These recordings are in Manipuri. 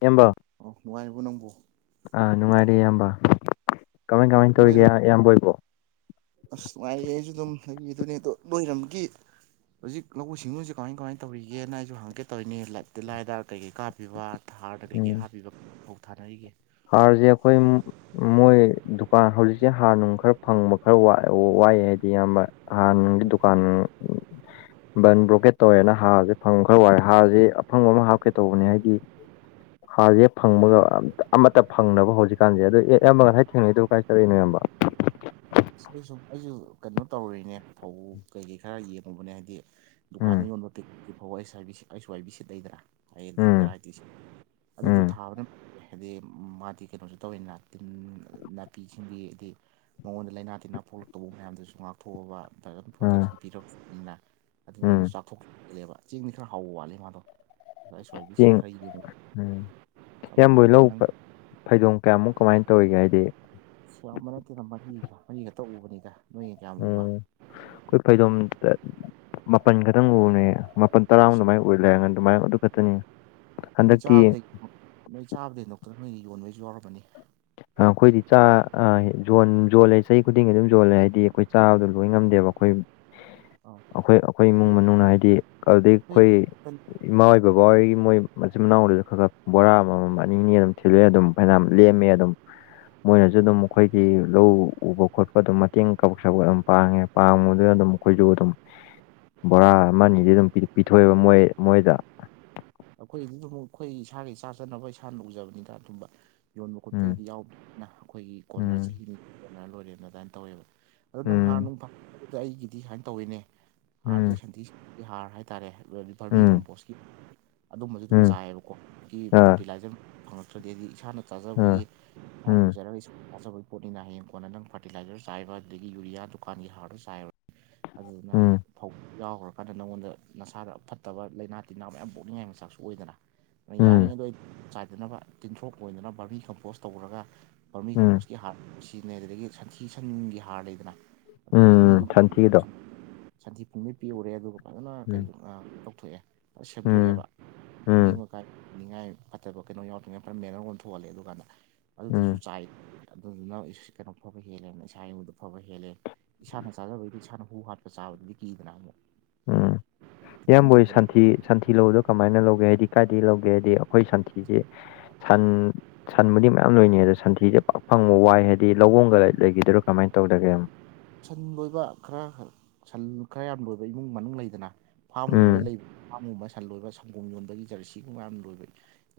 ꯏꯌꯝꯕ ꯑꯣ ꯅꯨꯡꯉꯥꯏꯔꯤꯕꯣ ꯅꯪꯕꯣ ꯑꯥ ꯅꯨꯡꯉꯥꯏꯔꯦ ꯏꯌꯥꯝꯕ ꯀꯃꯥꯏ ꯀꯃꯥꯏ ꯇꯧꯔꯤꯒꯦ ꯅꯣꯏꯔꯝ ꯏꯌꯥꯝꯕꯣꯏꯕꯣ ꯑꯁ ꯅꯨꯡꯉꯥꯏꯌꯦ ꯑꯩꯁꯨ ꯑꯗꯨꯝ ꯍꯒꯤꯗꯨꯅꯦ ꯑꯗꯣ ꯂꯣꯏꯔꯝꯒ ꯍꯧꯖꯤꯛ ꯂꯧꯎ ꯁꯤꯡꯎꯁꯦ ꯀꯃꯥꯏ ꯀꯃꯥꯏꯅ ꯇꯧꯔꯤꯒꯦꯅ ꯑꯩꯁꯨ ꯍꯪꯒꯀꯦ ꯇꯧꯔꯤꯅꯦ ꯂ ꯂꯥꯏꯗ ꯀꯩꯀꯩ ꯀꯥꯞꯄꯤꯕ ꯊ ꯍꯥꯥꯔꯗ ꯀꯩꯀꯩ ꯎꯝ ꯍꯥꯞꯄꯤꯕ ꯄꯥꯎ ꯊꯥꯅ ꯑꯩꯒꯦ ꯍꯥꯔꯁꯦ ꯑꯩꯈꯣꯏ ꯃꯣꯏ ꯗꯨꯀꯥꯟ ꯍꯧꯖꯤꯛꯁꯦ ꯍꯥꯔ ꯅꯨꯡ ꯈꯔ ꯐꯪꯕ ꯈꯔ ꯋꯥꯏꯑꯦ ꯍꯥꯏꯗꯤ ꯏꯌꯥꯝꯕ ꯍꯥꯥ ꯅꯪꯒꯤ ꯗꯨꯀꯥꯟ ꯕꯟ ꯕ꯭ꯂꯣꯀꯦꯠ ꯇꯧꯋꯦꯅ ꯍꯥꯔꯁꯦ ꯐꯪꯕ ꯈꯔ ꯋꯥꯔꯦ ꯍꯥꯔꯁꯦ ꯑꯐꯪꯕ ꯑꯃ ꯍꯥꯞꯀꯦ ꯇꯧꯕꯅꯦ ꯍꯥꯏꯗꯤ ꯍꯥꯔꯁꯦ ꯐꯪꯕꯒ ꯑ ꯑꯃꯠꯇ ꯐꯪꯅꯕ ꯍꯧꯖꯤꯛꯀꯥꯟꯁꯦ ꯑꯗꯣ ꯑꯦ ꯑꯌꯥꯝꯕ ꯉꯁꯥꯏ ꯊꯦꯡꯅꯩꯗ ꯀꯥꯏ ꯆꯠꯂꯛꯏꯅꯣ ꯑꯌꯥꯝꯕ ꯁꯤꯗ ꯁꯨꯝ ꯑꯩꯁꯨ ꯀꯩꯅꯣ ꯇꯧꯔꯔꯤꯅꯦ ꯐꯧ ꯀꯩꯀꯩ ꯈꯔ ꯌꯦꯡꯉꯨꯕꯅꯦ ꯍꯥꯏꯗꯤ ꯗꯨꯀꯥꯟꯗ ꯎꯝ ꯌꯣꯟꯕ ꯇ ꯐꯥꯎ ꯕꯤꯁ ꯋꯥꯏ ꯕꯤ ꯁꯤ ꯂꯩꯗ꯭ꯔꯥ ꯍꯌꯦꯡꯗꯤ ꯎꯝ ꯚꯦꯔꯥꯏꯇꯤꯁꯦ ꯑꯗꯨꯗꯣ ꯎꯝ ꯊꯥꯕꯅ ꯍꯥꯏꯗꯤ ꯃꯥꯗꯤ ꯀꯩꯅꯣꯁꯨ ꯇꯧꯋꯤꯅ ꯇꯤꯟ ꯅꯥꯄꯤꯁꯤꯡꯒꯤ ꯍꯥꯏꯗꯤ ꯃꯉꯣꯟꯗ ꯂꯥꯏꯅꯥ ꯇꯤꯟꯅꯥ ꯄꯣꯛꯂꯛꯇꯧꯕ ꯃꯌꯥꯝꯗꯨꯁꯨ ꯉꯥꯛꯊꯣꯛꯑꯕ ꯗꯝ ꯎꯝ ꯄ꯭ꯔꯣꯇꯦꯛꯁꯟ ꯄꯤꯔꯛꯅꯤꯅ ꯎꯝ ꯑꯗꯨꯗꯨꯅ ꯊꯣꯛꯛꯂꯦꯕ ꯆꯦꯡꯗꯤ ꯈꯔ ꯍꯥꯎꯕ ꯋꯥꯠꯂꯦ ꯃꯥꯗꯣ ꯈ꯭ꯋꯥꯏꯕꯤ ꯆꯦꯡ ꯁꯤꯠꯈꯩꯒꯤꯅꯦ ꯎꯝ ꯀꯃꯅ ꯑꯗꯣ ꯅꯪ ꯐꯩꯗꯣꯡ ꯀꯌꯥꯃꯨꯛ ꯀꯃꯥꯏꯅ ꯇꯧꯔꯤꯒꯦ ꯍꯥꯏꯗꯤ ꯑ ꯌꯥꯝꯕ ꯅꯠꯇꯦꯅ ꯃꯔꯤ ꯃꯔꯤ ꯈꯛꯇ ꯎꯕꯅꯤꯒ ꯅꯣꯏꯅ ꯀꯌꯥꯝ ꯎꯕ ꯀꯣꯏ ꯐꯥꯏꯗꯣ ꯑꯃ ꯇ ꯃꯥꯄꯜ ꯈꯛꯇꯪ ꯎꯕꯅꯦ ꯃꯥꯄꯜ ꯇꯔꯥꯃꯨ ꯑꯗꯨꯃꯥꯏꯅ ꯑꯣꯏ ꯂꯩꯔꯒ ꯑꯗꯨꯃꯥꯏꯅ ꯑꯗꯨ ꯈꯛꯇꯅꯤ ꯃꯩ ꯍꯟꯗꯛꯇꯤ ꯆꯥꯕꯗꯒꯤꯩ ꯃꯩ ꯆꯥꯕꯗꯩ ꯅꯣꯛꯇꯔ ꯅꯣꯏꯅ ꯌꯣꯟꯕꯩꯁꯨ ꯌꯥꯎꯔꯕꯅꯤ ꯑ ꯑꯩꯈꯣꯏꯗꯤ ꯆꯥ ꯌꯣꯂꯦ ꯆꯍꯤ ꯈꯨꯗꯤꯡꯒꯤ ꯑꯗꯨꯝ ꯌꯣꯜꯂꯦ ꯍꯥꯏꯗꯤ ꯑꯩꯈꯣꯏ ꯆꯥꯕꯗꯣ ꯂꯣꯏ ꯉꯝꯗꯦꯕ ꯑꯩꯈꯣꯏ [inaudible] ꯑꯩꯈꯣꯏ ꯑꯩꯈꯣꯏ ꯏꯃꯨꯡ ꯃꯅꯨꯡꯅ ꯍꯥꯏꯗꯤ ꯑꯗꯨꯩ ꯅꯣꯏ ꯑꯩꯈꯣꯏ ꯏꯃꯥ ꯍꯣꯏ ꯕꯕꯥ ꯍꯣꯏꯒꯤ ꯃꯣꯏ ꯃꯆꯤꯟ ꯃꯅꯥꯎꯁꯨ ꯈꯔ ꯈꯔ ꯕꯣꯔꯥ ꯑꯃꯃꯝ ꯑꯅꯤ ꯑꯅꯤ ꯑꯗꯨꯝ ꯊꯤꯜꯂꯛꯑꯦ ꯑꯗꯨꯝ ꯐꯅ ꯂꯦꯝꯃꯦ ꯑꯗꯨꯝ ꯃꯣꯏꯅꯁꯨ ꯎꯝ ꯑꯗꯨꯝ ꯑꯩꯣꯏꯒꯤ ꯂꯧ ꯎꯕ ꯈꯣꯠꯄ ꯑꯗꯨꯝ ꯃꯇꯦꯡ ꯀꯕꯛ ꯁꯒꯠ ꯑꯗꯨꯝ ꯄꯥꯡꯉꯦ ꯄꯥꯕꯗꯨꯅ ꯑꯗꯨꯝ ꯑꯩꯈꯣꯏꯁꯨ ꯑꯗꯨꯝ ꯕꯣꯔꯥ ꯑꯃꯅꯤ ꯑꯅꯤꯗꯤ ꯑꯗꯨꯝ ꯄꯤꯊꯣꯛꯑꯦꯕ ꯃꯣꯏ ꯃꯣꯏꯗ ꯑꯩꯈꯣꯏ ꯑꯗꯨꯗ ꯑꯩꯈꯣꯏ ꯏꯁꯥꯒꯤ ꯆꯥ ꯆꯅꯕ ꯏꯁꯥꯅ ꯎꯖꯕꯅꯤꯗ ꯑꯗꯨꯝꯕ ꯌꯣꯟꯕ ꯎꯝ ꯈꯣꯠꯄꯒꯤꯗꯤ ꯌꯥꯎꯕꯅ ꯑꯩꯈꯣꯏꯒꯤ ꯀꯣꯟꯅꯔ ꯎꯝ ꯆꯍꯤꯅꯤ ꯀꯣꯟꯅꯔ ꯂꯣꯏꯔꯦꯅ ꯑꯗꯨꯃꯥꯏꯅ ꯇꯧꯋꯦꯕ ꯑꯗꯨꯗ ꯅꯪ ꯍꯥꯔ ꯎꯝ ꯅꯨꯡꯐꯇ ꯑꯩꯒꯤꯗꯤ ꯁꯨꯃꯥꯏꯅ ꯇꯧꯋꯤꯅꯦ ꯎꯝ ꯍꯥꯔꯁꯦ ꯁꯟꯗꯤ ꯍꯥꯔ ꯍꯥꯏꯇꯥꯔꯦ ꯚꯔꯃꯤ ꯎꯝ ꯀꯝꯄꯣꯁ ꯑꯗꯨꯝꯕꯁꯨ ꯑꯗꯨꯝ ꯎꯝ ꯆꯥꯏꯌꯦꯕꯀꯣ ꯁꯤ ꯑꯥ ꯐꯔꯇꯤꯂꯥꯏꯖꯔ ꯐꯪꯉꯛꯇ꯭ꯔꯗꯤ ꯍꯥꯏꯗꯤ ꯏꯁꯥꯅ ꯆꯥꯖꯕꯣꯏꯒꯤ ꯑꯥ ꯐꯥꯟꯅ ꯎꯝ ꯎꯖꯔꯒ ꯁꯀꯨꯜ ꯆꯥꯖꯕꯒꯤ ꯄꯣꯠꯅꯤꯅ ꯍꯌꯦꯡ ꯀꯣꯟꯅ ꯅꯪ ꯐꯔꯇꯤꯂꯥꯏꯖꯔ ꯆꯥꯏꯕ ꯑꯗꯒꯤ ꯌꯨꯔꯤꯌꯥ ꯗꯨꯀꯥꯟꯒꯤ ꯍꯥꯔꯗꯨꯣ ꯆꯥꯏꯔꯦ ꯑꯗꯨꯅ ꯎꯝ ꯐꯧ ꯌꯥꯎꯈ꯭ꯔꯀꯥꯟꯗ ꯅꯪꯉꯣꯟꯗ ꯅꯁꯥꯗ ꯐꯠꯇꯕ ꯂꯥꯏꯅꯥ ꯇꯤꯟꯅꯥ ꯃꯌꯥꯝ ꯄꯣꯛꯅꯤꯡꯉꯥꯏꯒꯤ ꯃꯆꯥꯛꯁꯨ ꯑꯣꯏꯗꯅ ꯎꯝ ꯌꯥꯔꯤꯉꯩꯗ ꯑꯩ ꯆꯥꯏꯗꯅꯕ ꯇꯤꯟꯊ꯭ꯔꯣꯛ ꯑꯣꯏꯅꯗꯅꯕ ꯕꯔꯃꯤ ꯀꯝꯄꯣꯁ ꯇꯧꯔꯒ ꯕꯔꯃꯤ ꯎꯝ ꯀꯝꯄꯣꯁꯀꯤ ꯍꯥꯔ ꯁꯤꯖꯤꯟꯅꯩ ꯑꯗꯨꯗꯒꯤ ꯁꯟꯊꯤ ꯁꯟꯒꯤ ꯍꯥꯔ ꯂꯩꯗꯅ ꯑꯗꯣ ꯐꯖꯅ ꯎꯝ ꯌꯛ ꯁꯟꯊꯤꯗꯣ ꯁꯟꯊꯤ ꯐꯨꯡꯗꯤ ꯄꯤꯎꯔꯦ ꯑꯗꯨꯒ ꯐꯖꯅ ꯎꯝ ꯀꯔꯤꯣ ꯂꯧꯊꯣꯛꯑꯦ ꯎꯝ ꯁꯦꯝꯗꯣꯛꯑꯦꯕ ꯃꯍꯤꯛ ꯎꯝ ꯃꯇꯥꯏꯅꯤꯡꯉꯥꯏ ꯐꯠꯇꯕ ꯀꯩꯅꯣ ꯌꯥꯎꯗ꯭ꯔꯤꯉꯩ ꯐꯔ ꯃꯦꯟꯅꯔꯣꯝ ꯊꯣꯛꯍꯜꯂꯦ ꯑꯗꯨ ꯀꯥꯟꯗ ꯑꯗꯨꯗꯨꯁꯨ ꯎꯝ ꯆꯥꯏ ꯑꯗꯨꯗꯨꯅ ꯀꯩꯅꯣ ꯐꯕ ꯍꯦꯜꯂꯦ ꯏꯁꯥ ꯏꯉꯨꯡꯗ ꯐꯕ ꯍꯦꯜꯂꯦ ꯏꯁꯥꯅ ꯆꯥꯖꯕꯩꯗꯤ ꯏꯁꯥꯅ ꯍꯨ ꯍꯥꯠꯄ ꯆꯥꯕꯗꯨꯗꯤ ꯀꯤꯗꯅ ꯑꯃꯨꯛ ꯎꯝ ꯑꯗꯨꯃꯥꯏꯅ ꯏꯌꯥꯝꯕꯣꯏ ꯇꯧꯕꯗ ꯁꯟꯊꯤ ꯁꯟꯊꯤ ꯂꯧꯗ ꯀꯃꯥꯏꯅ ꯂꯧꯒꯦ ꯍꯥꯏꯗꯤ ꯀꯥꯏꯗꯒꯤ ꯂꯧꯒꯦ ꯍꯥꯏꯗꯤ ꯑꯩꯈꯣꯏ ꯁꯟꯊꯤꯁꯦ ꯁꯟ ꯁꯟꯕꯨꯗꯤ ꯃꯌꯥꯝ ꯂꯣꯏꯅꯤ ꯑꯗꯣ ꯁꯟꯊꯤꯁꯦ ꯄꯥꯛ ꯐꯪꯕ ꯋꯥꯏ ꯍꯥꯏꯗꯤ ꯂꯧꯕꯣꯡꯒ ꯂꯩꯈꯤꯗꯣꯏꯔꯥ ꯀꯃꯥꯏꯅ ꯇꯧꯗꯒꯦꯅꯣ ꯁꯟ ꯂꯣꯏꯕ ꯈꯔ ꯁꯟ ꯈꯔ ꯌꯥꯝ ꯂꯣꯏꯕ ꯏꯃꯨꯡ ꯃꯅꯨꯡ ꯂꯩꯗꯅ ꯐꯥꯔꯝꯒꯨꯝꯕꯗ ꯎꯝ ꯂꯩꯕ ꯐꯥꯔꯝꯒꯨꯝꯕ ꯁꯟ ꯂꯣꯏꯕ ꯁꯪꯒꯣꯝ ꯌꯣꯟꯗꯒꯤ ꯖꯔꯁꯤꯒꯨꯝꯕ ꯌꯥꯝ ꯂꯣꯏꯕ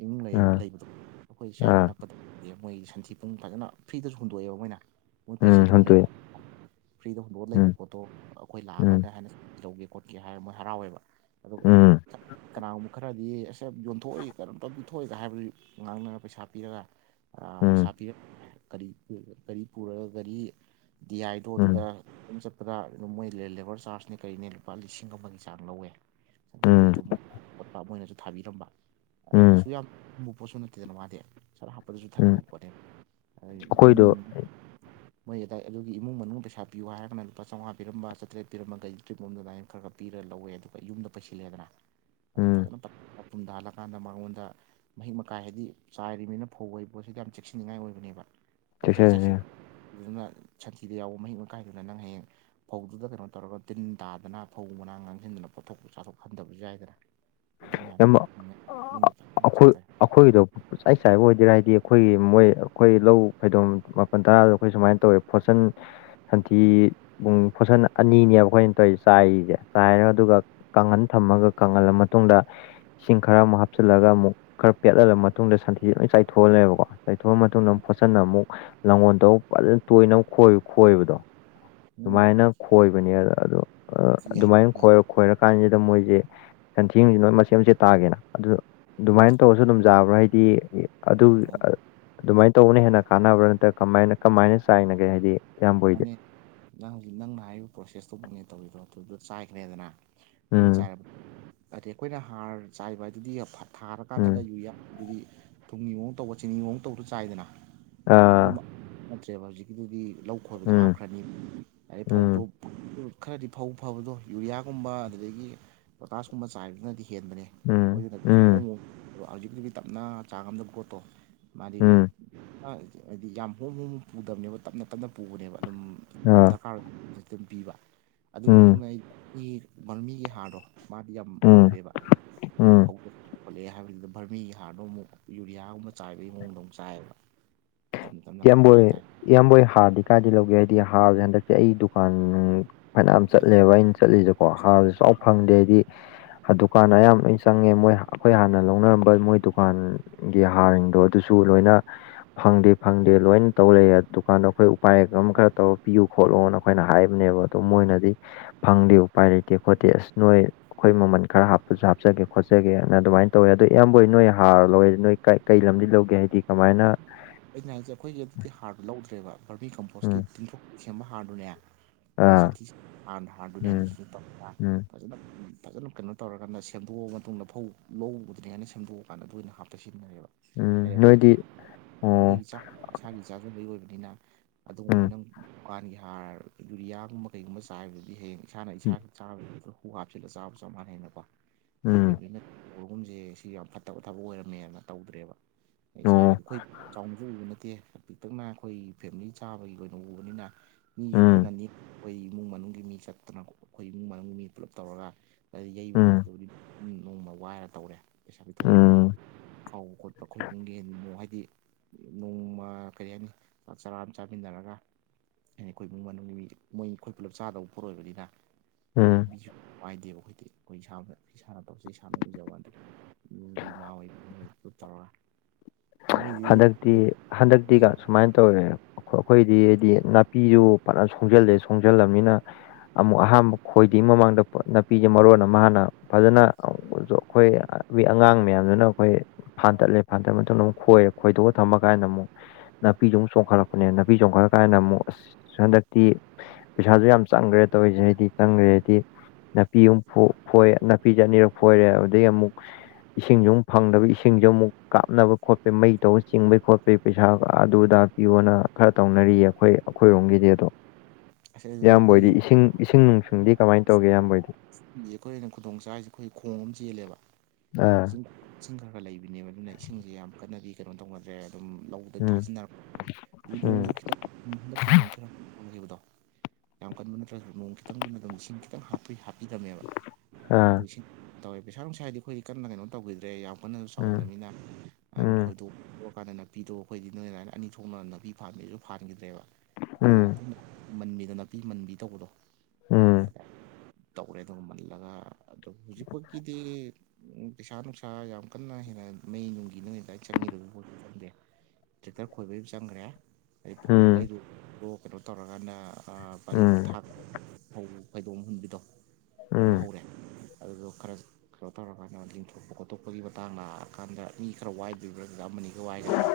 ꯏꯡ ꯑꯥ ꯂꯩꯕꯗꯣ ꯑꯩꯈꯣꯏ ꯁꯥꯏꯠ ꯑꯥ ꯑꯅꯛꯄꯗ ꯃꯣꯏ ꯁꯟꯊꯤ ꯄꯨꯡ ꯐꯖꯅ ꯐ꯭ꯔꯤꯗꯁꯨ ꯍꯨꯟꯗꯣꯛꯑꯦꯕ ꯃꯣꯏꯅ ꯃꯣꯏ ꯎꯝ ꯄꯩꯁꯟ ꯃꯝ ꯂꯩꯩ ꯍꯨꯟꯇꯣꯛꯑꯦ ꯐ꯭ꯔꯤꯗ ꯍꯨꯟꯗꯣꯛꯑꯒ ꯂꯩꯕ ꯎꯝ ꯄꯣꯠꯇꯣ ꯑꯩꯈꯣꯏ ꯎꯝ ꯂꯥꯛꯑꯀꯥꯟꯗ ꯍꯥꯏꯅ ꯂꯧꯒꯦ ꯈꯣꯠꯀꯦ ꯍꯥꯏꯔ ꯃꯣꯏ ꯍꯔꯥꯎꯋꯦꯕ ꯑꯗꯨꯒ ꯎꯝ ꯀꯅꯥꯒꯨꯝꯕ ꯈꯔꯗꯤ ꯑꯁꯦ ꯌꯣꯟꯊꯣꯛꯏ ꯀꯔꯝꯇ ꯄꯤꯊꯣꯛꯏꯒ ꯍꯥꯏꯕꯗꯨ ꯉꯥꯡꯅꯅ ꯄꯩꯁꯥ ꯄꯤꯔꯒ ꯄꯩꯁꯥ ꯎꯝ ꯄꯤꯔꯛꯦꯔꯤ ꯒꯥꯔꯤ ꯄꯨꯔꯒ ꯒꯥꯔꯤ ꯗꯤ ꯑꯥꯏꯗꯣꯗꯨꯗ ꯎꯝ ꯑꯗꯨꯝ ꯆꯠꯄꯗ ꯑꯗꯨꯝ ꯃꯣꯏ ꯂꯦꯕꯔ ꯆꯥꯔꯖꯅꯦ ꯀꯔꯤꯅꯦ ꯂꯨꯄꯥ ꯂꯤꯁꯤꯡ ꯑꯃꯒꯤ ꯆꯥꯡ ꯂꯧꯋꯦ ꯁꯟꯗ꯭ꯔꯔꯤ ꯎꯝ ꯇꯤꯞꯇꯣꯠ ꯈꯣꯠꯄ ꯃꯣꯏꯅꯁꯨ ꯊꯥꯕꯤꯔꯝꯕ ꯑꯗꯣ ꯎꯝ ꯀꯩꯁꯨ ꯌꯥꯝ ꯑꯃꯨꯛ ꯄꯣꯠꯁꯨ ꯅ ꯇꯗꯅ ꯋꯥꯗꯦ ꯁꯔ ꯍꯥꯞꯄꯗꯁꯨ ꯎꯝ ꯊꯟꯕ ꯈꯣꯠꯅꯦ ꯑꯅꯤ ꯑꯩꯈꯣꯏꯗꯣ ꯃꯣꯏ ꯑꯗꯥꯏ ꯑꯗꯨꯒꯤ ꯏꯃꯨꯡ ꯃꯅꯨꯡ ꯄꯩꯁꯥ ꯄꯤꯌ ꯍꯥꯏꯔꯒ ꯂꯨꯄꯥ ꯆꯥꯝꯉꯥ ꯄꯤꯔꯝꯕ ꯆꯇꯦꯠ ꯄꯔꯝꯕꯒꯒꯤꯨꯝꯝ ꯑꯗꯨꯃꯥꯏꯅ ꯈꯔ ꯄꯤꯔ ꯂꯧꯋ ꯑꯗꯨꯒ ꯌꯨꯝꯗ ꯄꯩꯁꯤꯜꯂꯦꯗꯅ ꯑꯣ ꯎꯝ ꯐꯖꯅ ꯄꯨꯝꯊꯍꯜꯂꯀꯥꯟꯗ ꯃꯉꯣꯟꯗ ꯃꯍꯤꯛ ꯃꯇꯀꯥꯏ ꯍꯥꯏꯗꯤ ꯆꯥꯏꯔꯤꯕꯅꯤꯅ ꯐꯧ ꯑꯣꯏ ꯄꯣꯠꯁꯤ ꯌꯥꯝ ꯆꯦꯛꯁꯤꯟꯅꯤꯡꯉꯥꯏ ꯑꯣꯏꯕꯅꯦꯕ ꯄꯪꯆꯥꯏ ꯆꯥꯏꯁꯤꯟ ꯑꯗꯨꯅ ꯁꯟꯊꯤꯗ ꯌꯥꯎꯕ ꯃꯍꯤꯛ ꯃꯈꯥꯏꯗꯨꯅ ꯅꯪ ꯍꯌꯦꯡ ꯐꯧꯗꯨꯗ ꯀꯩꯅꯣ ꯇꯧꯔꯒ ꯇꯤꯟ ꯇꯥꯗꯅ ꯐꯧ ꯃꯅꯥ ꯉꯥꯡꯁꯤꯟꯗꯅ ꯄꯣꯊꯣꯛꯄ ꯆꯥꯊꯣꯛ ꯍꯟꯗꯕꯁꯨ ꯌꯥꯏꯗꯅ ꯑꯗꯨ ꯃꯌꯥꯝꯅ ꯌꯥꯝ ꯂꯩ ꯈꯣꯏꯗꯣ ꯄꯆꯥꯏ ꯆꯥꯏꯕ ꯑꯣꯏꯗꯣꯏꯔꯥ ꯍꯥꯏꯗꯤ ꯑꯩꯈꯣꯏꯒꯤ ꯃꯣꯏ ꯑꯩꯈꯣꯏ ꯂꯧ ꯈꯩꯗꯣꯝ ꯃꯥꯄꯜ ꯇꯔꯥꯗ ꯑꯩꯈꯣꯏ ꯁꯨꯃꯥꯏꯅ ꯇꯧꯋꯦ ꯐꯣꯠꯆꯟ ꯁꯟꯊꯤ ꯄꯨꯡ ꯐꯣꯠꯁꯟ ꯑꯅꯤꯅꯦꯕ ꯑꯩꯈꯣꯏꯅ ꯇꯧꯔꯤ ꯆꯥꯏꯁꯦ ꯆꯥꯏꯔ ꯑꯗꯨꯒ ꯀꯥꯡꯈꯟ ꯊꯝꯃꯒ ꯀꯪꯍꯜꯂ ꯃꯇꯨꯡꯗ ꯏꯁꯤꯡ ꯈꯔ ꯑꯃꯨꯛ ꯍꯥꯞꯆꯤꯜꯂꯒ ꯑꯃꯨꯛ ꯈꯔ ꯄꯦꯠꯍꯜꯂ ꯃꯇꯨꯡꯗ ꯁꯟꯊꯤꯁꯦ ꯂꯣꯏ ꯆꯥꯏꯊꯣꯛꯍꯜꯂꯦꯕꯀꯣ ꯆꯥꯏꯊꯣꯛꯑ ꯃꯇꯨꯡꯗ ꯑꯃꯨ ꯐꯣꯠꯆꯟꯅ ꯑꯃꯨꯛ ꯂꯥꯡꯒꯣꯜꯗꯕꯨꯛ ꯐꯖ ꯇꯣꯏꯅꯣꯏ ꯈꯣꯏꯕꯗꯣ ꯎꯝ ꯑꯗꯨꯃꯥꯏꯅ ꯈꯣꯏꯕꯅꯦ ꯑ ꯑꯗꯣ ꯁꯤ ꯌꯥꯏ ꯑꯗꯨꯃꯥꯏꯅ ꯌꯥꯏ ꯈꯣꯏꯔꯀꯥꯟꯁꯤꯗ ꯃꯣꯏꯁꯦ ꯁꯟꯊꯦꯡꯁꯤ ꯅꯣꯏ ꯃꯆꯦꯠ ꯃꯆꯦꯠ ꯇꯥꯒꯦꯅ ꯑꯗꯨ ꯑꯗꯨꯃꯥꯏꯅ ꯇꯧꯔꯁꯨ ꯑꯗꯨꯝ ꯌꯥꯥꯕ꯭ꯔꯥ ꯍꯥꯏꯗꯤ ꯑꯗꯨ ꯑꯗꯨꯃꯥꯏꯅ ꯇꯧꯕꯅ ꯍꯦꯟꯅ ꯀꯥꯟꯅꯕ꯭ꯔꯥ ꯅꯠꯇ꯭ꯔꯒ ꯀꯃꯥꯏꯅ ꯀꯃꯥꯏꯅ ꯆꯥꯏꯅꯒꯦ ꯍꯥꯏꯗꯤ ꯏꯌꯥꯝꯕ ꯑꯣꯏꯗꯦ ꯅꯪ ꯍꯧꯖꯤꯛ ꯅꯪꯅ ꯍꯥꯏꯔꯤꯕ ꯄ꯭ꯔꯣꯁꯦꯁꯇꯨꯃꯛꯅꯦ ꯇꯧꯔꯤꯗꯣ ꯑꯗꯨꯗꯣ ꯆꯥꯏꯈ꯭ꯔꯦꯗꯅ ꯑꯗꯨ ꯎꯝ ꯆꯥꯏꯔꯕ ꯑꯗꯤ ꯑꯩꯈꯣꯏꯅ ꯍꯥꯔ ꯆꯥꯏꯕ ꯍꯥꯏꯗꯨꯗꯤ ꯊꯥꯔꯀꯥꯟꯗꯒ ꯎꯝ ꯌꯨꯏ ꯑꯗꯨꯗꯤ ꯊꯨꯝꯒꯤ ꯃꯛ ꯇꯧꯕ ꯆꯤꯅꯤ ꯃꯑꯣ ꯇꯧꯗ ꯆꯥꯏꯗꯅ ꯑꯥ ꯑꯗꯨꯝ ꯅꯠꯇ꯭ꯔꯦꯕ ꯍꯧꯖꯤꯛꯀꯤꯗꯨꯗꯤ ꯂꯧ ꯈꯣꯏꯕꯗ ꯎꯝ ꯍꯥꯞꯈ꯭ꯔꯅꯤ ꯍꯥꯏ ꯐꯧꯗꯣ ꯎꯝ ꯈꯔꯗꯤ ꯐꯧ ꯐꯕꯗꯣ ꯌꯨꯔꯤꯌꯥꯒꯨꯝꯕ ꯑꯗꯨꯗꯒꯤ ꯄꯣꯇꯥꯁꯀꯨꯝꯕ ꯆꯥꯏꯕꯗꯨꯅꯗꯤ ꯍꯦꯟꯕꯅꯦ ꯎꯝ ꯎꯝ ꯍꯧꯖꯤꯛꯇꯤꯒꯤ ꯇꯞꯅ ꯆꯥꯡ ꯑꯃꯗ ꯒ꯭ꯔꯣꯠꯇꯣ ꯃꯥꯗꯤ ꯎꯝ ꯍꯥꯏꯗꯤ ꯌꯥꯝ ꯍꯣꯡ ꯍꯣꯡ ꯄꯨꯗꯕꯅꯦꯕ ꯇꯞꯅ ꯇꯞꯅ ꯄꯨꯕꯅꯦꯕ ꯑꯗꯨꯝ ꯑꯥ ꯍꯥꯔ ꯑꯗꯨꯝ ꯄꯤꯕ ꯑꯗꯨꯒꯤ ꯎꯝ ꯃꯇꯨꯡꯗ ꯑꯩ ꯃꯤꯒꯤ ꯃꯔꯨꯃꯤꯒꯤ ꯍꯥꯔꯗꯣ ꯃꯥꯗꯤ ꯌꯥꯝ ꯎꯝ ꯐꯕꯅꯦꯕ ꯎꯝ ꯍꯧꯗꯣꯛ ꯈꯣꯠꯂꯛꯑꯦ ꯍꯥꯏꯕꯗꯨꯗ ꯚꯔꯃꯤꯒꯤ ꯍꯥꯔꯗꯣ ꯑꯃꯨꯛ ꯌꯨꯔꯤꯌꯥꯒꯨꯝꯕ ꯆꯥꯏꯕꯒꯤ ꯃꯑꯣꯡꯗꯣꯨꯛ ꯆꯥꯏꯑꯕ [inaudible] ꯏꯌꯥꯝꯕꯣꯏ ꯏꯌꯥꯝꯕꯣꯏ ꯍꯥꯔꯗꯤ ꯀꯥꯏꯗꯤ ꯂꯧꯒꯦ ꯍꯥꯏꯗꯤ ꯍꯥꯔꯁꯦ ꯍꯟꯗꯛꯁꯦ ꯑꯩ ꯗꯨꯀꯥꯟ ꯐꯅꯝ ꯑꯩꯈꯣꯏ ꯆꯠꯂꯦꯕ ꯑꯩꯅ ꯆꯠꯂꯤꯁꯦꯀꯣ ꯍꯥꯔꯁꯨ ꯆꯥꯎ ꯐꯪꯗꯦ ꯍꯥꯏꯗꯤ ꯗꯨꯀꯥꯟ ꯑꯌꯥꯝ ꯂꯣꯏ ꯆꯪꯉꯦ ꯃꯣꯏ ꯑꯩꯈꯣꯏ ꯍꯥꯟꯅ ꯂꯧꯅꯔꯝꯕ ꯃꯣꯏ ꯗꯨꯀꯥꯟ ꯒꯤ ꯍꯥꯔꯁꯤꯡꯗꯣ ꯑꯗꯨꯁꯨ ꯂꯣꯏꯅ ꯐꯪꯗꯦ ꯐꯪꯗꯦ ꯂꯣꯏꯅ ꯇꯧ ꯂꯩ ꯗꯨꯀꯥꯟꯗꯣ ꯑꯩꯈꯣꯏ ꯎꯄꯥꯏ ꯑꯃ ꯈꯔ ꯇꯧꯔ ꯄꯤꯌꯨ ꯈꯣꯠꯂꯨꯅ ꯑꯩꯈꯣꯏꯅ ꯍꯥꯏꯕꯅꯦꯕ ꯑꯣ ꯃꯣꯏꯅꯗꯤ ꯐꯪꯗꯦ ꯎꯄꯥꯏ ꯂꯩꯇꯦ ꯈꯣꯠꯇꯦ ꯑꯁ ꯅꯣꯏ ꯑꯩꯈꯣꯏ ꯃꯃꯜ ꯈꯔ ꯍꯥꯞꯄꯁꯨ ꯍꯥꯞꯆꯒꯦ ꯈꯣꯠꯆꯒꯦꯅ ꯑꯗꯨꯃꯥꯏꯅ ꯇꯧꯋꯦ ꯑꯣ ꯏꯌꯥꯝꯕ ꯅꯣꯏ ꯍꯥꯔ ꯂꯣꯏꯔ ꯅꯣꯏ ꯀꯩ ꯂꯝꯗꯤ ꯂꯧꯒꯦ ꯍꯥꯏꯗꯤ ꯀꯃꯥꯏꯅ ꯑꯩꯅ ꯍꯥꯏꯁꯦ ꯑꯩꯈꯣꯏꯒꯤ ꯑꯗꯨꯗꯤ ꯍꯥꯔꯗꯨꯣ ꯂꯧꯗ꯭ꯔꯦꯕ ꯕꯔꯃꯤ ꯀꯝꯄꯣꯁꯀꯤ ꯎꯝ ꯇꯤꯡꯊꯣꯛ ꯁꯦꯝꯕ ꯍꯥꯔꯗꯨꯅꯦ ꯑꯗꯩ ꯑꯥ ꯁꯊꯤꯔ ꯎꯝ ꯍꯥꯔ ꯎꯝ ꯐꯖꯅ ꯐꯖꯅ ꯀꯩꯅꯣ ꯇꯧꯔꯒꯗ ꯁꯦꯝꯗꯣꯛꯑꯕ ꯃꯇꯨꯡꯗ ꯐꯧ ꯂꯧ ꯎꯗ꯭ꯔꯤ ꯍꯥꯏꯅ ꯁꯦꯝꯗꯣꯛꯑꯀꯥꯟꯗ ꯑꯗꯨ ꯑꯣꯏꯅ ꯍꯥꯞꯇ ꯁꯤꯖꯤꯟꯅꯔꯦꯕ ꯎꯝ ꯍꯥꯏꯗꯤ ꯑꯩꯈꯣꯏ ꯅꯣꯏꯗꯤ ꯑꯣ ꯑꯩꯈꯣꯏꯒꯤ ꯆꯥꯛ ꯏꯁꯥꯒꯤ ꯆꯥꯛꯖꯕꯩ ꯑꯣꯏꯕꯅꯤꯅ ꯑꯗꯨꯒꯨꯝꯕ ꯎꯝ ꯅꯪ ꯊꯗꯨꯀꯥꯟꯒꯤ ꯍꯥꯔ ꯌꯨꯔꯤꯌꯥꯒꯨꯝꯕ ꯀꯩꯒꯨꯝꯕ ꯆꯥꯏꯕꯗꯨꯗꯤ ꯍꯌꯦꯡ ꯏꯁꯥꯅ ꯏꯁꯥ ꯆꯥꯕ ꯑꯗꯣ ꯀꯨ ꯍꯥꯞꯆꯤꯜꯂꯒ ꯆꯥꯕ ꯆꯞ ꯃꯥꯟꯅ ꯍꯦꯅꯀꯣ ꯑꯩꯈꯣꯏ ꯎꯝ ꯐꯦꯃꯤꯂꯤꯅ ꯎꯒꯨꯝꯁꯦ ꯁꯤ ꯌꯥꯝ ꯐꯠꯇꯕ ꯊꯕꯛ ꯑꯣꯏꯔꯝꯃꯦꯅ ꯇꯧꯗ꯭ꯔꯦꯕ ꯑꯩ ꯑꯣ ꯏꯁꯥꯒꯤꯗꯤ ꯑꯩꯈꯣꯏ ꯆꯥꯎꯅꯁꯨ ꯅꯠꯇꯦ ꯄꯄꯤꯛꯇꯛꯅ ꯑꯩꯈꯣꯏꯒꯤ ꯐꯦꯃꯤꯂꯤ ꯆꯥꯕꯒꯤ ꯑꯣꯏꯅ ꯎꯕꯅꯤꯅ ꯃꯤꯁꯨ ꯎꯝ ꯀꯟꯅꯅꯤ ꯑꯩꯈꯣꯏ ꯏꯃꯨꯡ ꯃꯅꯨꯡꯒꯤ ꯃꯤ ꯆꯠꯇꯅ ꯑꯩꯈꯣꯏ ꯏꯃꯨꯡ ꯃꯅꯨꯡꯒꯤ ꯃꯤ ꯄꯨꯜꯂꯞ ꯇꯧꯔꯒ ꯌꯩꯕ ꯎꯝ ꯈꯣꯠꯄꯗꯕꯨ ꯎꯝ ꯅꯣꯡꯃ ꯋꯥꯏꯔ ꯇꯧꯔꯦ ꯄꯩꯁꯥ ꯄꯤꯊꯣꯛꯒ ꯎꯝ ꯈꯥꯎ ꯈꯣꯠꯄ ꯑꯩꯈꯣꯏ ꯑꯗꯨꯅꯨꯡ ꯌꯦꯟꯃꯨꯣ ꯍꯥꯏꯗꯤ ꯅꯣꯡꯃ ꯀꯔꯤꯅꯤ ꯆꯥꯛ ꯆꯔꯥ ꯑꯃ ꯆꯥꯃꯤꯟꯅꯔꯒ ꯍꯥꯏꯗꯤ ꯑꯩꯈꯣꯏ ꯏꯃꯨꯡ ꯃꯅꯨꯡꯒꯤ ꯃꯤ ꯃꯣꯏ ꯑꯩꯈꯣꯏ ꯄꯨꯂꯞ ꯆꯥꯗꯕ ꯄꯣꯠꯛꯣꯏꯕꯅꯤꯅ ꯎꯝ ꯄꯥꯏꯗꯦ ꯑꯩꯈꯣꯏꯗꯤ ꯑꯩꯈꯣꯏ ꯏꯁꯥꯃꯛ ꯏꯁꯥꯅ ꯇꯧꯁꯦ ꯏꯁꯥꯅ ꯎꯖꯕ ꯑꯗ ꯌꯨꯝꯒꯤ ꯏꯃꯥ ꯍꯣꯏꯕꯠ ꯇꯧꯔꯒ ꯅꯣꯏꯗꯤ ꯍꯟꯗꯛꯇꯤ ꯍꯟꯗꯛꯇꯤꯒ ꯁꯨꯃꯥꯏꯅ ꯇꯧꯔꯦ ꯑꯩꯈꯣꯏꯗꯤ ꯍꯥꯏꯗꯤ ꯅꯥꯄꯤꯁꯨ ꯐꯖ ꯁꯣꯡꯖꯜꯂꯦ ꯁꯣꯡꯖꯜꯂꯕꯅꯤꯅ ꯑꯃꯨꯛ ꯑꯍꯥꯟꯕ ꯈꯣꯏꯗꯉ ꯃꯃꯥꯡꯗ ꯅꯥꯄꯤꯁꯦ ꯃꯔꯨꯅ ꯃꯍꯥꯛꯅ ꯐꯖꯅ ꯑꯩꯈꯣꯏ ꯑꯩ ꯑꯉꯥꯡ ꯃꯌꯥꯝꯗꯨꯅ ꯑꯩꯈꯣꯏ ꯐꯥꯇꯠꯂꯦ ꯐꯥꯇꯠ ꯃꯇꯝꯗ ꯑꯃꯨꯛ ꯈꯣꯏꯔꯦ ꯈꯣꯏꯗꯣꯛꯑ ꯊꯝꯃ ꯀꯥꯟꯗ ꯑꯃꯨꯛ ꯅꯥꯄꯤꯗꯨ ꯑꯃꯛ ꯆꯣꯡꯈꯠꯂꯛꯄꯅꯦ ꯅꯥꯄꯤ ꯆꯣꯡꯈꯠꯂ ꯀꯥꯟꯗ ꯑꯃꯨꯛ ꯑꯁ ꯍꯟꯗꯛꯇꯤ ꯄꯩꯁꯥꯁꯨ ꯌꯥꯝ ꯆꯪꯈ꯭ꯔꯦ ꯇꯧꯔꯤꯁꯦ ꯍꯥꯏꯗꯤ ꯆꯪꯈ꯭ꯔꯦ ꯍꯥꯏꯗꯤ ꯅꯥꯄꯤ ꯑꯨ ꯅꯥꯄꯤ ꯆ ꯑꯅꯤꯔꯛ ꯐꯣꯏꯔꯦ ꯑꯗꯨꯗꯒꯤ ꯑꯃꯨꯛ ꯏꯁꯤꯡꯁꯨ ꯑꯃꯨꯛ ꯐꯪꯗꯕ ꯏꯁꯤꯡꯁꯨ ꯑꯃꯨꯛ ꯀꯥꯞꯅꯕ ꯈꯣꯠꯄꯩ ꯃꯩ ꯇꯧꯕ ꯆꯤꯡꯕꯩ ꯈꯣꯠꯄꯩ ꯄꯩꯁꯥ ꯑꯗꯨꯗ ꯄꯤꯌꯣꯅ ꯈꯔ ꯇꯧꯅꯔꯤꯌꯦ ꯑꯩꯈꯣꯏ ꯑꯩꯈꯣꯏꯔꯣꯝꯒꯤꯗꯤ ꯑꯗꯣ ꯑꯁ ꯑꯗꯨ ꯏꯌꯥꯝꯕꯣꯏꯗꯤ ꯑꯩꯈꯣꯏꯒꯤ ꯏꯁꯤꯡ ꯏꯁꯤꯡ ꯅꯨꯡꯁꯨꯡꯗꯤ ꯀꯃꯥꯏꯅ ꯇꯧꯒꯦ ꯏꯌꯥꯝꯕꯣꯏꯗꯤ ꯑꯩꯈꯣꯏꯅ ꯈꯨꯗꯣꯡ ꯆꯥꯔꯤꯁꯦ ꯑꯩꯈꯣꯏ ꯈꯣꯡ ꯑꯃ ꯆꯦꯜꯂꯦꯕ ꯑꯥ ꯏꯁꯤꯡ ꯈꯔ ꯈꯔ ꯂꯩꯕꯅꯦꯕ ꯑꯗꯨꯅ ꯏꯁꯤꯡꯁꯦ ꯌꯥꯝ ꯀꯟꯅꯗꯤ ꯀꯩꯅꯣ ꯇꯧꯅꯗ꯭ꯔꯦ ꯑꯗꯨꯝ ꯑ ꯎꯝ ꯊꯥꯖꯤꯟꯅꯔꯛꯄ ꯎꯝ ꯅꯣꯡꯁꯨ ꯈꯤꯇꯪ ꯍꯟꯗꯛꯀꯤ ꯅꯣꯡ ꯈꯔ ꯐꯪꯈꯤꯕꯗꯣ ꯌꯥꯝ ꯀꯟꯕ ꯅꯠꯇ꯭ꯔꯁꯨ ꯅꯣꯡ ꯈꯤꯇꯪꯅ ꯑꯗꯨꯝ ꯏꯁꯤꯡ ꯈꯤꯇꯪ ꯍꯥꯄꯤ ꯍꯥꯞꯄꯤꯔꯕꯃꯦ ꯑꯥ ꯇꯧꯋꯦ ꯄꯩꯁꯥ ꯅꯨꯡꯁꯥ ꯍꯥꯏꯗꯤ ꯑꯩꯈꯗꯤ ꯀꯟꯅ ꯀꯩꯅꯣ ꯇꯧꯈꯤꯗ꯭ꯔꯦ ꯌꯥꯝ ꯀꯅꯁꯨ ꯎꯝ ꯆꯥꯎꯗꯕꯅꯤꯅ ꯑꯗꯨꯝ ꯎꯝ ꯈꯣꯏꯗꯣꯛ ꯀꯥꯟꯗ ꯅꯥꯄꯤꯗꯣ ꯑꯩꯈꯣꯏꯗꯤ ꯅꯣꯏ ꯑꯗꯨꯃꯥꯏꯅ ꯑꯅꯤ ꯊꯣꯛꯅ ꯅꯥꯄꯤ ꯐꯥꯟꯥꯟꯕꯕꯩꯁꯨ ꯐꯥꯟꯈꯤꯗ꯭ꯔꯦꯕ ꯈꯣꯏꯗꯣꯛ ꯎꯝ ꯃꯟꯕꯤꯗꯣ ꯅꯥꯄꯤ ꯃꯟꯕꯤ ꯇꯧꯕꯗꯣ ꯇꯧꯔꯦ ꯑꯗꯨꯒ ꯃꯜꯂꯒ ꯑꯗꯣ ꯍꯧꯖꯤꯄꯒꯤꯗꯤ ꯎꯝ ꯄꯩꯁꯥ ꯅꯨꯡꯁꯥ ꯌꯥꯝ ꯀꯟꯅ ꯍꯦꯟꯅ ꯃꯩ ꯅꯨꯡꯒꯤ ꯅꯨ ꯍ ꯆꯪꯈꯤꯗ ꯆꯪꯗꯦ ꯇ꯭ꯔꯦꯛꯇꯔ ꯈꯣꯏꯕꯒꯤ ꯆꯪꯈ꯭ꯔꯦ ꯍꯥꯏꯗꯩ ꯐꯧ ꯎꯝ ꯂꯩꯗꯨꯗ ꯀꯩꯅꯣ ꯇꯧꯔꯀꯥꯟꯗ ꯎꯝ ꯕꯥꯂꯤ ꯊꯥꯛ ꯐꯧ ꯐꯩꯗꯣꯛꯝ ꯍꯨꯟꯕꯤꯗꯣ ꯍꯨꯟꯕ ꯎꯝ ꯍꯧꯔꯦ ꯑꯗꯨꯗ ꯈꯔ ꯀꯩꯅꯣ ꯇꯧꯔꯀꯥꯟꯗ ꯂꯤꯡꯊꯣꯛꯄ ꯈꯣꯠꯇꯣꯛꯄꯒꯤ ꯃꯇꯥꯡ ꯂꯥꯛꯑꯀꯥꯟꯗ ꯃꯤ ꯈꯔ ꯋꯥꯏꯗꯣꯏꯕꯥ ꯑꯃꯅꯤ ꯋꯥꯏꯗꯅ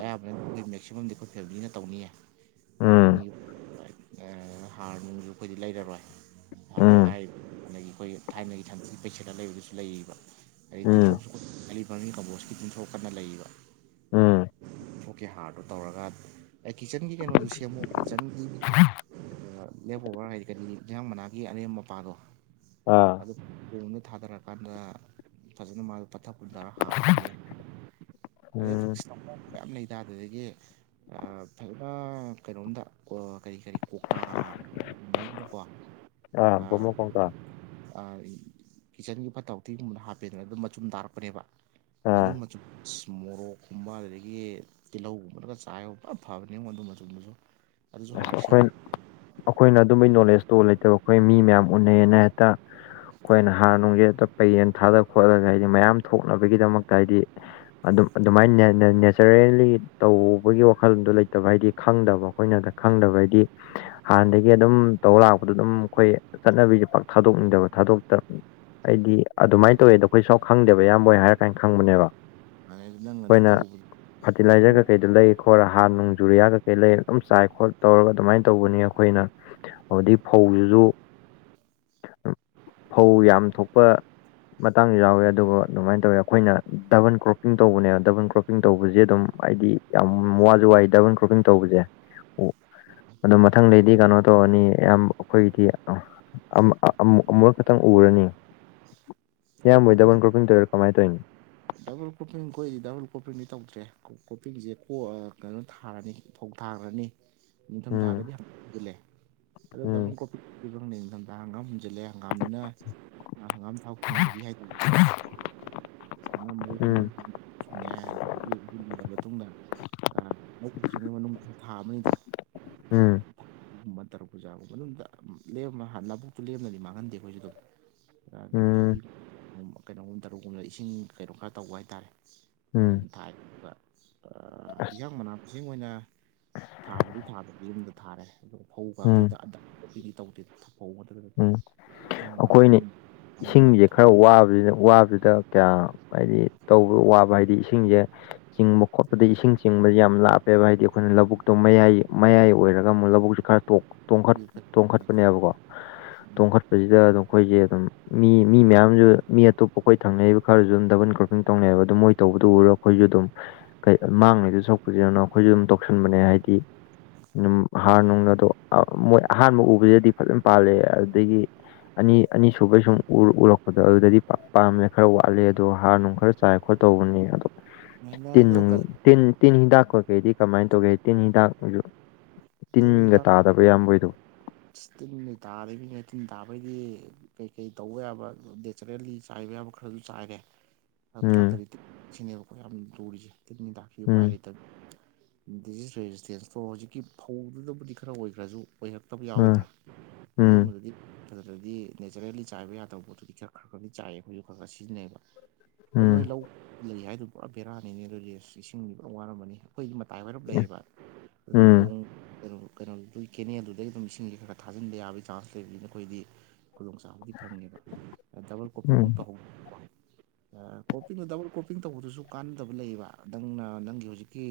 ꯑꯌꯥꯝꯕꯅ ꯃꯦꯛꯁꯤꯃꯝꯗꯤ ꯑꯩꯈꯣꯏ ꯐꯦꯃꯤꯂꯤꯅ ꯇꯧꯅꯤꯌꯦ ꯎꯝ ꯎꯝ ꯃꯤ ꯍꯥꯔ ꯅꯨꯡꯁꯨ ꯑꯩꯈꯣꯏꯗꯤ ꯂꯩꯔꯔꯣꯏ ꯍꯥꯏꯕ ꯎꯝ ꯍꯥꯏꯔꯤꯕ ꯑꯗꯒꯤ ꯑꯩꯈꯣꯏ ꯊꯥꯏꯅꯒꯤ ꯊꯟꯗꯣꯛꯒꯤ ꯄꯦꯁꯦꯠꯠꯇ ꯂꯩꯕꯗꯨꯁꯨ ꯂꯩꯌꯦꯕ ꯑꯗꯗꯒꯤ ꯎꯝ ꯇꯤꯊꯣꯛꯁꯨ ꯑꯦꯂꯤꯚꯔꯃꯤꯟ ꯀꯝꯄꯣꯁꯀꯤ ꯇꯤꯟꯊꯣꯛ ꯀꯟꯅ ꯂꯩꯔꯤꯕ ꯎꯝ ꯑꯣꯀꯦ ꯍꯥꯔꯗꯣ ꯇꯧꯔꯒ ꯑꯩ ꯀꯤꯠꯆꯟꯒꯤ ꯀꯩꯅꯣꯁꯨ ꯁꯦꯝꯃꯣ ꯀꯤꯠꯆꯟꯒꯤ ꯂꯦꯞ ꯑꯣꯣꯕꯔ ꯍꯥꯏꯗꯤ ꯀꯔꯤ ꯂꯩꯍꯥꯡ ꯃꯅꯥꯒꯤ ꯑꯅꯦꯝ ꯃꯄꯥꯗꯣ ꯑꯥ ꯑꯗꯨꯣꯝꯗ ꯊꯥꯗꯔꯀꯥꯟꯗ ꯐꯖꯅ ꯃꯥꯗꯣ ꯄꯠꯊꯛ ꯄꯨꯟꯊꯔ ꯍꯥꯔ ꯑꯣꯏꯍꯟꯗꯦ ꯎꯝ ꯑ ꯌꯥꯝ ꯂꯩꯇꯥ ꯑꯗꯨꯗꯒꯤ ꯐꯖꯅ ꯀꯩꯅꯣꯝꯗ ꯀꯔꯤ ꯀꯔꯤ ꯀꯧꯇꯥꯒꯨꯝꯕ ꯑꯝꯗꯀꯣ ꯑ ꯃꯨ ꯀꯣꯪꯀ ꯀꯤꯠꯆꯟꯒꯤ ꯐꯠꯇ ꯍꯥꯎꯊꯤꯒꯨꯝꯕꯅ ꯍꯥꯞꯄꯦꯗꯅ ꯑꯗꯨꯝ ꯃꯆꯨꯝ ꯇꯥꯔꯛꯄꯅꯦꯕ ꯑꯗꯨ ꯑꯥ ꯃꯆ ꯃꯣꯔꯣꯛꯀꯨꯝꯕ ꯑꯗꯨꯗꯒꯤ ꯇꯤꯜꯍꯧꯒꯨꯝꯕꯂꯒ ꯆꯥꯏꯕ ꯄꯨꯔ ꯐꯕꯅꯤ ꯑꯩꯉꯣꯟ ꯑꯗꯨ ꯃꯇꯨꯡꯗꯁꯨ ꯑꯗꯨꯁꯨ ꯍꯥꯔ ꯑꯩꯈꯣꯏ ꯁꯦꯝꯃꯅꯤ ꯑꯩꯈꯣꯏꯅ ꯑꯗꯨꯝꯕꯒꯤ ꯅꯣꯂꯦꯖꯇꯣ ꯂꯩꯇꯕ ꯑꯩꯈꯣꯏ ꯃꯤ ꯃꯌꯥꯝ ꯎꯅꯩꯌꯦꯅ ꯍꯦꯛꯇ ꯑꯩꯈꯣꯏꯅ ꯍꯥꯔ ꯅꯨꯡꯁꯦ ꯑꯣ ꯄꯩ ꯌꯦꯟ ꯊꯥꯗ ꯈꯣꯠꯂꯒ ꯍꯥꯏꯗꯤ ꯃꯌꯥꯝ ꯊꯣꯛꯅꯕꯒꯤꯗꯃꯛꯇ ꯍꯥꯏꯗꯤ ꯑꯗꯨꯝ ꯑꯗꯨꯃꯥꯏꯅ ꯅꯦꯆꯔꯦꯜꯂꯤ ꯇꯧꯕꯒꯤ ꯋꯥꯈꯜꯗꯣ ꯂꯩꯇꯕ ꯍꯥꯏꯗꯤ ꯈꯪꯗꯕ ꯑꯩꯈꯣꯏꯅꯗ ꯈꯪꯗꯕ ꯍꯥꯏꯗꯤ [inaudible] ꯍꯥꯟꯅꯗꯒꯤ ꯑꯗꯨꯝ ꯇꯧ ꯂꯥꯛꯄꯗ ꯑꯗꯨꯝ ꯑꯩꯈꯣꯏ ꯆꯠꯅꯕꯤꯁꯦ ꯄꯥꯛ ꯊꯥꯗꯣꯛꯅꯤꯡꯗꯕ ꯊꯥꯗꯣꯛꯇ ꯑꯩꯗꯤ ꯑꯗꯨꯃꯥꯏꯅ ꯇꯧꯋꯦꯗꯣ ꯑꯩꯈꯣꯏ ꯁꯥꯎ ꯈꯪꯗꯦꯕ ꯏꯌꯥꯝꯕꯣꯏ ꯍꯥꯏꯔ ꯀꯥꯏꯅ ꯈꯪꯕꯅꯦꯕ ꯑꯗꯨ ꯅꯪ ꯑꯗꯨ ꯑꯩꯈꯣꯏꯅ ꯇꯧꯔꯨꯕꯗ ꯅꯪ ꯐꯔꯇꯤꯂꯥꯏꯖꯔ ꯀꯩꯀꯩꯗꯣ ꯂꯩ ꯑꯩꯈꯣꯏꯔ ꯍꯥꯔ ꯅꯨꯡꯖꯔꯤꯌꯥ ꯀꯩꯀꯩ ꯂꯩꯔ ꯑꯗꯨꯝ ꯆꯥꯏ ꯈꯣꯠ ꯇꯧꯔꯒ ꯑꯗꯨꯃꯥꯏꯅ ꯇꯧꯕꯅꯤ ꯑꯩꯈꯣꯏ ꯑꯩꯈꯣꯏꯅ ꯍꯧꯗꯒꯤ ꯐꯧꯁꯤꯁꯨ ꯐꯧ ꯌꯥꯝ ꯊꯣꯛꯄ ꯃꯇꯥꯡꯁꯨ ꯌꯥꯎꯋꯦ ꯑꯗꯨꯒ ꯑꯗꯨꯃꯥꯏꯅ ꯇꯧꯋꯤ ꯑꯩꯈꯣꯏꯅ ꯗꯕꯟ ꯀ꯭ꯔꯣꯞꯄꯤꯡ ꯇꯧꯕꯅꯦ ꯗꯕꯜ ꯀ꯭ꯔꯣꯄꯤꯡ ꯀ꯭ꯔꯣꯄꯤꯡ ꯇꯧꯕꯁꯦ ꯑꯗꯨꯝ ꯍꯥꯏꯗꯤ ꯌꯥꯝ ꯋꯥꯁꯨ ꯋꯥꯏ ꯗꯕꯜ ꯀ꯭ꯔꯣꯞꯄꯤꯡ ꯇꯧꯕꯁꯦ ꯑꯣ ꯑꯗꯨꯣ ꯃꯊꯪꯗꯩꯗꯤ ꯀꯩꯅꯣ ꯇꯧꯔꯅꯤ ꯑꯌꯥꯝ ꯑꯩꯈꯣꯏꯗꯤ ꯑ ꯑꯃꯨꯛ ꯈꯛꯇꯪ ꯎꯔꯅꯤ [inaudible] ꯏꯌꯥꯝꯕꯣꯏ ꯄ꯭ꯔꯣꯐꯤꯠ ꯗꯕꯟ ꯀꯔꯄꯟ ꯇꯣꯏꯔ ꯀꯃꯥꯏ ꯇꯧꯅꯣ ꯗꯕꯜ ꯀ꯭ꯔꯣꯄꯤꯡ ꯑꯩꯈꯣꯏꯗꯤ ꯗꯕꯜ ꯀꯣꯄꯤꯡꯗꯤ ꯇꯧꯗ꯭ꯔꯦ ꯀꯣꯄꯤꯡꯁꯦ ꯀ ꯀꯩꯅꯣ ꯊꯥꯔꯅꯤ ꯐꯧ ꯊꯥꯈ꯭ꯔꯅꯤ ꯅꯤꯡꯊꯝ ꯎꯝ ꯊꯥꯔꯒꯗꯤ ꯑꯗꯨꯜꯂ ꯑꯗꯣ ꯗꯕꯜ ꯎꯝ ꯀꯣꯐꯤ ꯄꯤꯕꯪꯅ ꯃꯇꯝꯗ ꯍꯪꯒꯥꯝ ꯍꯨꯟꯖꯤꯜꯂꯦ ꯍꯪꯒꯥꯝꯅ ꯍꯪꯒꯥꯝ ꯊꯥꯎ ꯑ ꯑ ꯃꯔꯤꯗꯤ ꯎꯝ ꯉꯦ ꯑꯗꯨ ꯎꯠꯂꯔꯕ ꯃꯇꯨꯡꯗ ꯃꯨꯛ ꯎꯗ꯭ꯔꯤꯉꯩ ꯃꯅꯨꯡ ꯊꯥ ꯑꯃꯅꯤꯗꯣ ꯎꯝ ꯒꯨꯝꯕ ꯇꯔꯨꯛꯄꯨ ꯆꯥꯒꯨꯝꯕ ꯃꯅꯨꯡꯗ ꯅꯕꯨꯛꯇꯨ ꯂꯦꯝꯅꯗꯤ ꯃꯥꯡꯍꯟꯗꯦ ꯑꯩꯈꯣꯏꯁꯨ ꯑꯗꯨꯝ ꯎꯝ ꯊꯕꯤꯒ ꯀꯩꯅꯣꯒꯨꯝꯕ ꯇꯔꯨꯛꯒꯨꯝꯕꯗ ꯏꯁꯤꯡ ꯀꯩꯅꯣ ꯈꯔ ꯇꯧꯕ ꯍꯥꯏꯇꯥꯔꯦ ꯃꯣꯏꯗꯨ ꯎꯝ ꯊꯥꯏ ꯏꯍꯡ ꯃꯅꯥ ꯍꯤꯡ ꯑꯣꯏꯅ ꯊꯥꯕꯗꯤ ꯊꯥꯗ ꯌꯨꯝꯗ ꯊꯥꯔꯦ ꯑ ꯐꯧ ꯎꯝ ꯉꯥꯛꯇꯤꯗ ꯑ ꯑꯩꯈꯣꯏꯗꯤ ꯇꯧꯗꯦꯗ ꯐꯧꯗ ꯎꯝ ꯑꯩꯈꯣꯏꯅ ꯑꯃꯒꯨꯝꯕ ꯏꯁꯤꯡꯁꯦ ꯑꯗꯨꯝ ꯈꯔ ꯋꯥꯕꯁꯤꯅ ꯋꯥꯕꯁꯤꯗ ꯀꯌꯥ ꯍꯥꯏꯗꯤ ꯇꯧꯕ ꯋꯥꯕ ꯍꯥꯏꯗꯤ ꯏꯁꯤꯡꯁꯦ ꯆꯤꯡꯕ ꯈꯣꯠꯄꯗ ꯏꯁꯤꯡ ꯆꯤꯡꯕꯁ ꯌꯥꯝꯅ ꯂꯥꯞꯄꯦꯕ ꯍꯥꯏꯗꯤ ꯑꯩꯈꯣꯏꯅ ꯂꯧꯕꯨꯛꯇꯣ ꯃꯌꯥꯏ ꯃꯌꯥꯏ ꯑꯣꯏꯔꯒ ꯑꯃꯨꯛ ꯂꯧꯕꯨꯛꯁꯨ ꯈꯔ ꯇꯣꯡꯈꯠꯄꯅꯦꯕꯀꯣ [inaudible] ꯇꯣꯡꯈꯠꯄꯁꯤꯗ ꯑꯗꯨꯝ ꯑꯩꯈꯣꯏꯁꯦ ꯑꯗꯨꯝ ꯃꯤ ꯃꯤ ꯃꯌꯥꯝꯁꯨ ꯃꯤ ꯑꯇꯣꯞꯄ ꯑꯩꯈꯣꯏ ꯊꯪꯅꯔꯤꯕ ꯈꯔꯁꯨ ꯑꯗꯨꯝ ꯗꯕꯟ꯭ꯔ ꯑꯗꯨ ꯇꯧꯅꯩꯑꯕ ꯑꯗꯨ ꯃꯣꯏ ꯇꯧꯕꯗꯣ ꯎꯔꯣ ꯑꯩꯈꯣꯏꯁꯨ ꯑꯗꯨꯝ ꯀꯩ ꯃꯥꯡꯉꯤꯗ ꯁꯛꯄꯁꯤꯗꯅꯣ ꯑꯩꯈꯣꯏꯁꯨ ꯑꯗꯨꯝ ꯇꯧꯁꯟꯕꯅꯦ ꯍꯥꯏꯗꯤ ꯍꯥꯔꯅꯨꯡ ꯑꯗꯣ ꯃꯣꯏ ꯑꯍꯥꯟꯕ ꯎꯕꯁꯤꯗꯗꯤ ꯐꯖꯅ ꯄꯥꯜꯂꯦ ꯑꯗꯨꯗꯒꯤ ꯑꯅꯤ ꯑꯅꯤ ꯁꯕꯩ ꯁꯨꯝ ꯎꯔꯛꯄꯗꯣ ꯑꯗꯨꯗꯗꯤ ꯄꯥꯝꯃꯦꯦ ꯈꯔ ꯋꯥꯠꯂꯦ ꯑꯗꯣ ꯍꯥꯔ ꯅꯨꯡ ꯈꯔ ꯆꯥꯏꯈꯣꯏ ꯇꯧꯕꯅꯤ ꯑꯗꯣ [inaudible] ꯇꯤꯟ ꯅꯨꯡ ꯇꯤꯟ ꯇꯤꯟ ꯍꯤꯗꯥꯛ ꯀꯈꯩꯗꯤ ꯀꯃꯥꯏꯅ ꯇꯧꯒꯦ ꯇꯤꯟ ꯍꯤꯗꯥꯛꯁꯨ ꯇꯤꯟꯒ ꯇꯥꯗꯕ ꯏꯌꯥꯝꯕꯩꯗꯣ ꯁꯤꯇ ꯗꯔ ꯌꯥ ꯗꯕꯗꯤ ꯀꯩ ꯀꯩ ꯇꯧꯕ ꯌꯥꯕ ꯅꯦꯆꯔꯦꯜꯂꯤ ꯆꯥꯏꯕ ꯌꯥꯕ ꯈꯔꯁꯨ ꯆꯥꯏꯔꯦ ꯍ ꯎꯝ ꯊꯂꯛꯇꯗꯤ ꯇꯤꯠ ꯁꯤꯅꯦꯕꯀꯣ ꯌꯥꯝ ꯂꯨꯔꯤꯁꯦ ꯇꯤꯠꯅꯤꯗꯥꯛꯄꯤꯌꯨ ꯎꯝ ꯄꯥꯏꯔꯦ ꯗꯤꯖꯤꯖꯦꯁ ꯏꯁꯇꯦꯁꯇꯣ ꯍꯧꯖꯤꯛꯀꯤ ꯐꯧꯗꯨꯗꯕꯨꯗꯤ ꯈꯔ ꯑꯣꯏꯈꯒ꯭ꯔꯖꯨ ꯑꯣꯏꯔꯥꯛ ꯀꯛꯇꯕ ꯎꯝ ꯌꯥꯎꯋꯤꯗꯅ ꯎꯝ ꯑꯗꯨꯝꯕꯗꯨꯗꯤ ꯑꯗꯨꯗꯗꯤ ꯅꯦꯆꯔꯦꯜꯂꯤ ꯆꯥꯏꯕ ꯌꯥꯗꯕ ꯄꯣꯠꯇꯨꯗꯤ ꯈꯔ ꯈꯔ ꯈꯔꯗꯤ ꯆꯥꯏꯑ ꯑꯩꯈꯣꯏꯁꯨ ꯈꯔ ꯈꯔ ꯁꯤꯖꯤꯟꯅꯩꯕ ꯑꯗꯨ ꯅꯣꯏ ꯂꯧ ꯂꯩ ꯍꯥꯏꯗꯨ ꯄꯨꯔꯥ ꯕꯦꯔꯥꯅꯤꯅꯦ ꯑꯗꯨ ꯏꯁꯤꯡ ꯄꯨꯔꯥ ꯋꯥꯔꯝꯕꯅꯤ ꯑꯩꯈꯣꯏꯒꯤ ꯃꯇꯥꯏ ꯑꯣꯏꯔꯞ ꯂꯩꯌꯦ ꯎꯝ ꯑꯗꯨꯅ ꯎꯝ ꯈꯣꯡ ꯀꯩꯅꯣ ꯀꯩꯅꯣꯗꯨꯏ ꯀꯦꯅꯦꯜꯗꯨꯗꯩꯩ ꯑꯗꯨꯝ ꯏꯁꯤꯡꯖꯦ ꯈꯔ ꯈꯔ ꯊꯥꯖꯟꯕ ꯌꯥꯕꯒꯤ ꯆꯥꯟꯁ ꯂꯩꯕꯅꯤꯅ ꯑꯩꯈꯣꯏꯗꯤ ꯈꯨꯗꯣꯡ ꯆꯥꯕꯗꯤ ꯐꯪꯉꯦꯕ ꯗꯕꯜ ꯎꯝ ꯀꯣꯄꯤꯒ ꯇꯧꯍꯧꯕ ꯀꯣꯞꯄꯤꯡꯗꯣ ꯗꯕꯜ ꯀꯣꯞꯄꯤꯡ ꯇꯧꯕꯗꯨꯁꯨ ꯀꯥꯟꯅꯗꯕ ꯂꯩꯌꯦꯕ ꯅꯪꯅ ꯅꯪꯒꯤ ꯍꯧꯖꯤꯛꯀꯤ